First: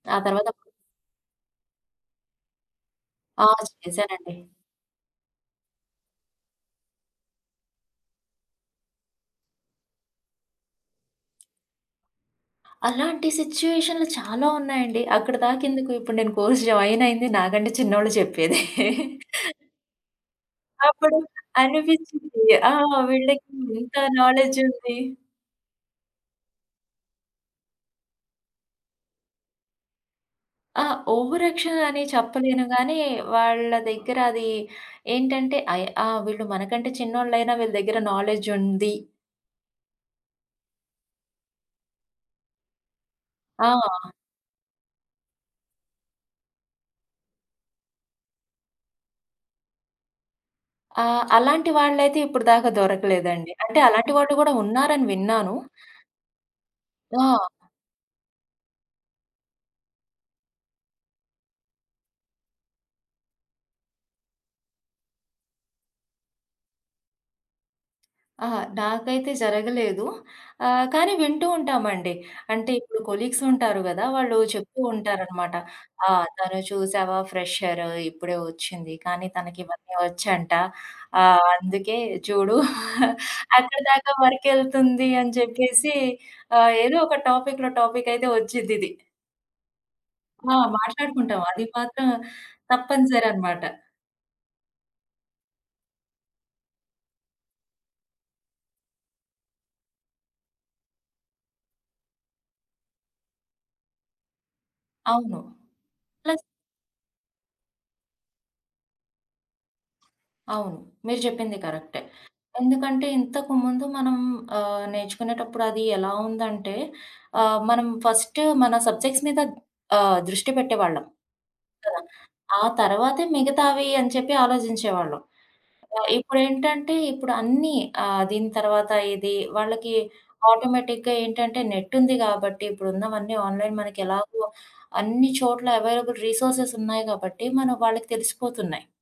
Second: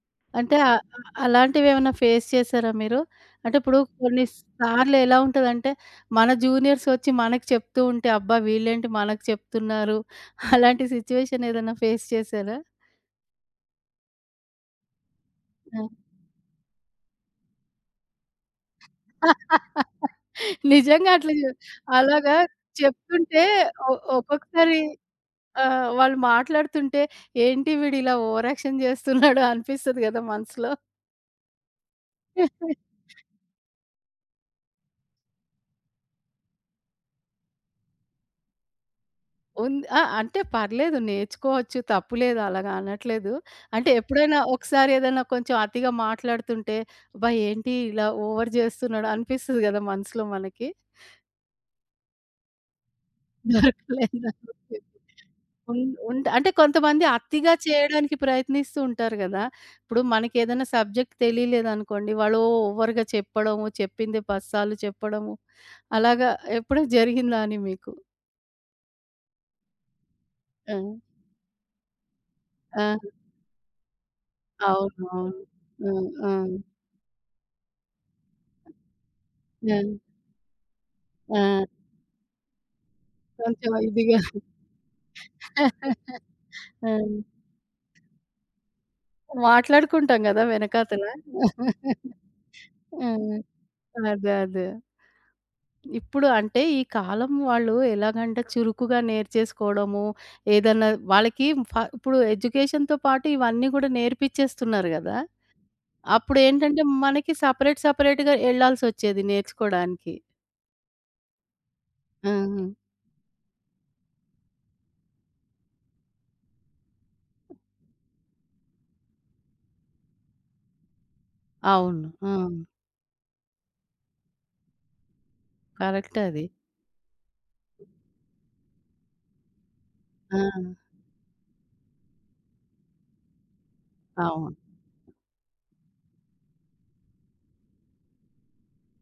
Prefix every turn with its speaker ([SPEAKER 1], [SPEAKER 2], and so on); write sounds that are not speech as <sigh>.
[SPEAKER 1] ఆ తరవాత
[SPEAKER 2] అంటే ఆహ్, ఆహ్, అలాంటివేవన్నా ఫేస్ చేశారా మీరు?
[SPEAKER 1] ఆ
[SPEAKER 2] అంటే, ఇప్పుడు కొన్ని
[SPEAKER 1] చేశానండి.
[SPEAKER 2] సార్లు ఎలా ఉంటదంటే మన జూనియర్సొచ్చి మనకి చెప్తూ ఉంటే, అబ్బా! వీళ్ళేంటి మనకి చెప్తున్నారు? <chuckles> అలాంటి సిట్యుయేషన్ ఏదన్నా ఫేస్ చేశారా?
[SPEAKER 1] అలాంటి సిట్యుయేషనులు చాల ఉన్నాయండి.
[SPEAKER 2] ఆ!
[SPEAKER 1] అక్కడిదాకెందుకు, ఇప్పుడు నేను కోర్స్ జాయినయింది నాకంటే చిన్నోళ్ళు చెప్పేదే. <chuckles>
[SPEAKER 2] <laughs> నిజంగా
[SPEAKER 1] అప్పుడు
[SPEAKER 2] అట్లాగే అలాగా
[SPEAKER 1] అనిపిచ్చింది. ఆ!
[SPEAKER 2] చెప్తుంటే
[SPEAKER 1] వీళ్ళకి
[SPEAKER 2] ఒ
[SPEAKER 1] ఇంత నాలెడ్జ్
[SPEAKER 2] ఒక్కొక్కసారి
[SPEAKER 1] ఉంది.
[SPEAKER 2] ఆహ్, వాళ్ళు మాట్లాడుతుంటే, ఏంటి వీడు ఇలా ఓవర్ యాక్షన్ జేస్తున్నాడు. <chuckles> అనిపిస్తది గదా! మనసులో?
[SPEAKER 1] ఆ! ఓవర్ యాక్షన్ అని చెప్పలేను గాని,
[SPEAKER 2] <chuckles>
[SPEAKER 1] వాళ్ళ దగ్గర అది ఏంటంటే. అయ్ ఆ! వీళ్ళు మనకంటే చిన్నోళ్లయినా, వీళ్ళ దగ్గర నాలెడ్జ్ ఉంది.
[SPEAKER 2] ఉంది. ఆ! అంటే, పర్లేదు నేర్చుకోవచ్చు. తప్పులేదు. అలాగా అనట్లేదు.
[SPEAKER 1] ఆ!
[SPEAKER 2] అంటే ఎప్పుడైనా ఒకసారి ఏదన్నా కొంచెం అతిగా మాట్లాడుతుంటే, అబ్బా! ఏంటి ఇలా ఓవర్ జేస్తున్నాడు. అనిపిస్తది గదా! మనసులో మనకి?
[SPEAKER 1] ఆహ్, అలాంటి వాళ్ళయితే ఇప్పుడు దాకా దొరకలేదండి. అంటే, అలాంటి
[SPEAKER 2] దొరకలేదా?
[SPEAKER 1] వాళ్ళు గూడా
[SPEAKER 2] ఓకే. ఓకే.
[SPEAKER 1] ఉన్నారని విన్నాను.
[SPEAKER 2] ఉండ్ ఉంట్ అంటే కొంతమంది
[SPEAKER 1] ఆ!
[SPEAKER 2] అతిగా చేయడానికి ప్రయత్నిస్తూ ఉంటారు గదా! ఇప్పుడు మనకేదన్నా సబ్జెక్టు తెలియలేదనుకోండి, వాళ్ళు ఓవర్‌గా చెప్పడము. చెప్పిందే పది సార్లు చెప్పడము. అలాగా ఎప్పుడనా జరిగిందా అని మీకు?
[SPEAKER 1] అహా! నాకైతే జరగలేదు. ఆహ్,
[SPEAKER 2] ఆ!
[SPEAKER 1] కానీ వింటూ ఉంటామండి. అంటే ఇప్పుడు
[SPEAKER 2] ఆ!
[SPEAKER 1] కొలీగ్స్ ఉంటారు గదా! వాళ్ళు చెప్తూ
[SPEAKER 2] అవును. అవును.
[SPEAKER 1] ఉంటారన్నమాట.
[SPEAKER 2] హ్మ్.
[SPEAKER 1] "ఆ!
[SPEAKER 2] హ్మ్.
[SPEAKER 1] తను చూశావా, ఫ్రెషర్ ఇప్పుడే ఒచ్చింది. కానీ, తనకి
[SPEAKER 2] హ్మ్.
[SPEAKER 1] ఇవన్నీ వచ్చంట. ఆహ్,
[SPEAKER 2] ఆ!
[SPEAKER 1] అందుకే చూడు <chuckles>
[SPEAKER 2] కొంచెం
[SPEAKER 1] అక్కడి దాకా
[SPEAKER 2] ఇదిగా
[SPEAKER 1] వర్క్ ఎళ్తుంది." అని జెప్పేసి
[SPEAKER 2] <chuckles>
[SPEAKER 1] ఆహ్, ఏదో ఒక
[SPEAKER 2] ఆ!
[SPEAKER 1] టాపిక్‌లో టాపికయితే ఒచ్చిద్దిది.
[SPEAKER 2] మాట్లాడుకుంటాం గదా!
[SPEAKER 1] ఆ!
[SPEAKER 2] వెనకాతల.
[SPEAKER 1] మాట్లాడుకుంటాం. అది మాత్రం
[SPEAKER 2] <chuckles> హ్మ్.
[SPEAKER 1] తప్పనిసరన్నమాట.
[SPEAKER 2] అదే. అదే. ఇప్పుడు అంటే ఈ కాలం వాళ్ళు ఎలాగంటే, చురుకుగా నేర్చేసుకోవడము. ఏదన్నా వాళ్ళకి ఫ ఇప్పుడు ఎడ్యుకేషన్‌తో పాటు ఇవన్నీ గూడా నేర్పిచ్చేస్తున్నారు గదా!
[SPEAKER 1] అవును. ప్లస్
[SPEAKER 2] అప్పుడేంటంటే, మనకి సెపరేట్ సెపరేట్‌గా ఎల్లాల్సొచ్చేది నేర్చుకోవడానికి.
[SPEAKER 1] అవును. మీరు జెప్పింది కరక్టే.
[SPEAKER 2] హుహు.
[SPEAKER 1] ఎందుకంటే, ఇంతకు ముందు మనం ఆహ్, నేర్చుకునేటప్పుడు అది ఎలా ఉందంటే,
[SPEAKER 2] హ్మ్.
[SPEAKER 1] ఆహ్, మనం ఫస్ట్ మన సబ్జెక్ట్స్ మీద ఆహ్, దృష్టి బెట్టేవాళ్ళం. కదా!
[SPEAKER 2] అవును. ఆ!
[SPEAKER 1] ఆ తరవాతే మిగతావి అని చెప్పి ఆలోజించేవాళ్ళం. కదా!
[SPEAKER 2] కరెక్టది.
[SPEAKER 1] ఇప్పుడేంటంటే ఇప్పుడు అన్నీ, ఆహ్, దీని తర్వాత ఇది. వాళ్ళకి
[SPEAKER 2] ఆ!
[SPEAKER 1] ఆటోమేటిక్‌గా ఏంటంటే, నెట్ ఉంది గాబట్టి, ఇప్పుడు ఉన్నవన్నీ ఆన్‌లైన్ మనకెలాగు
[SPEAKER 2] అవును.
[SPEAKER 1] అన్ని చోట్ల అవైలబుల్ రిసోర్సెస్ ఉన్నాయి గాబట్టి, మనం వాళ్ళకి తెలిసిపోతున్నయి.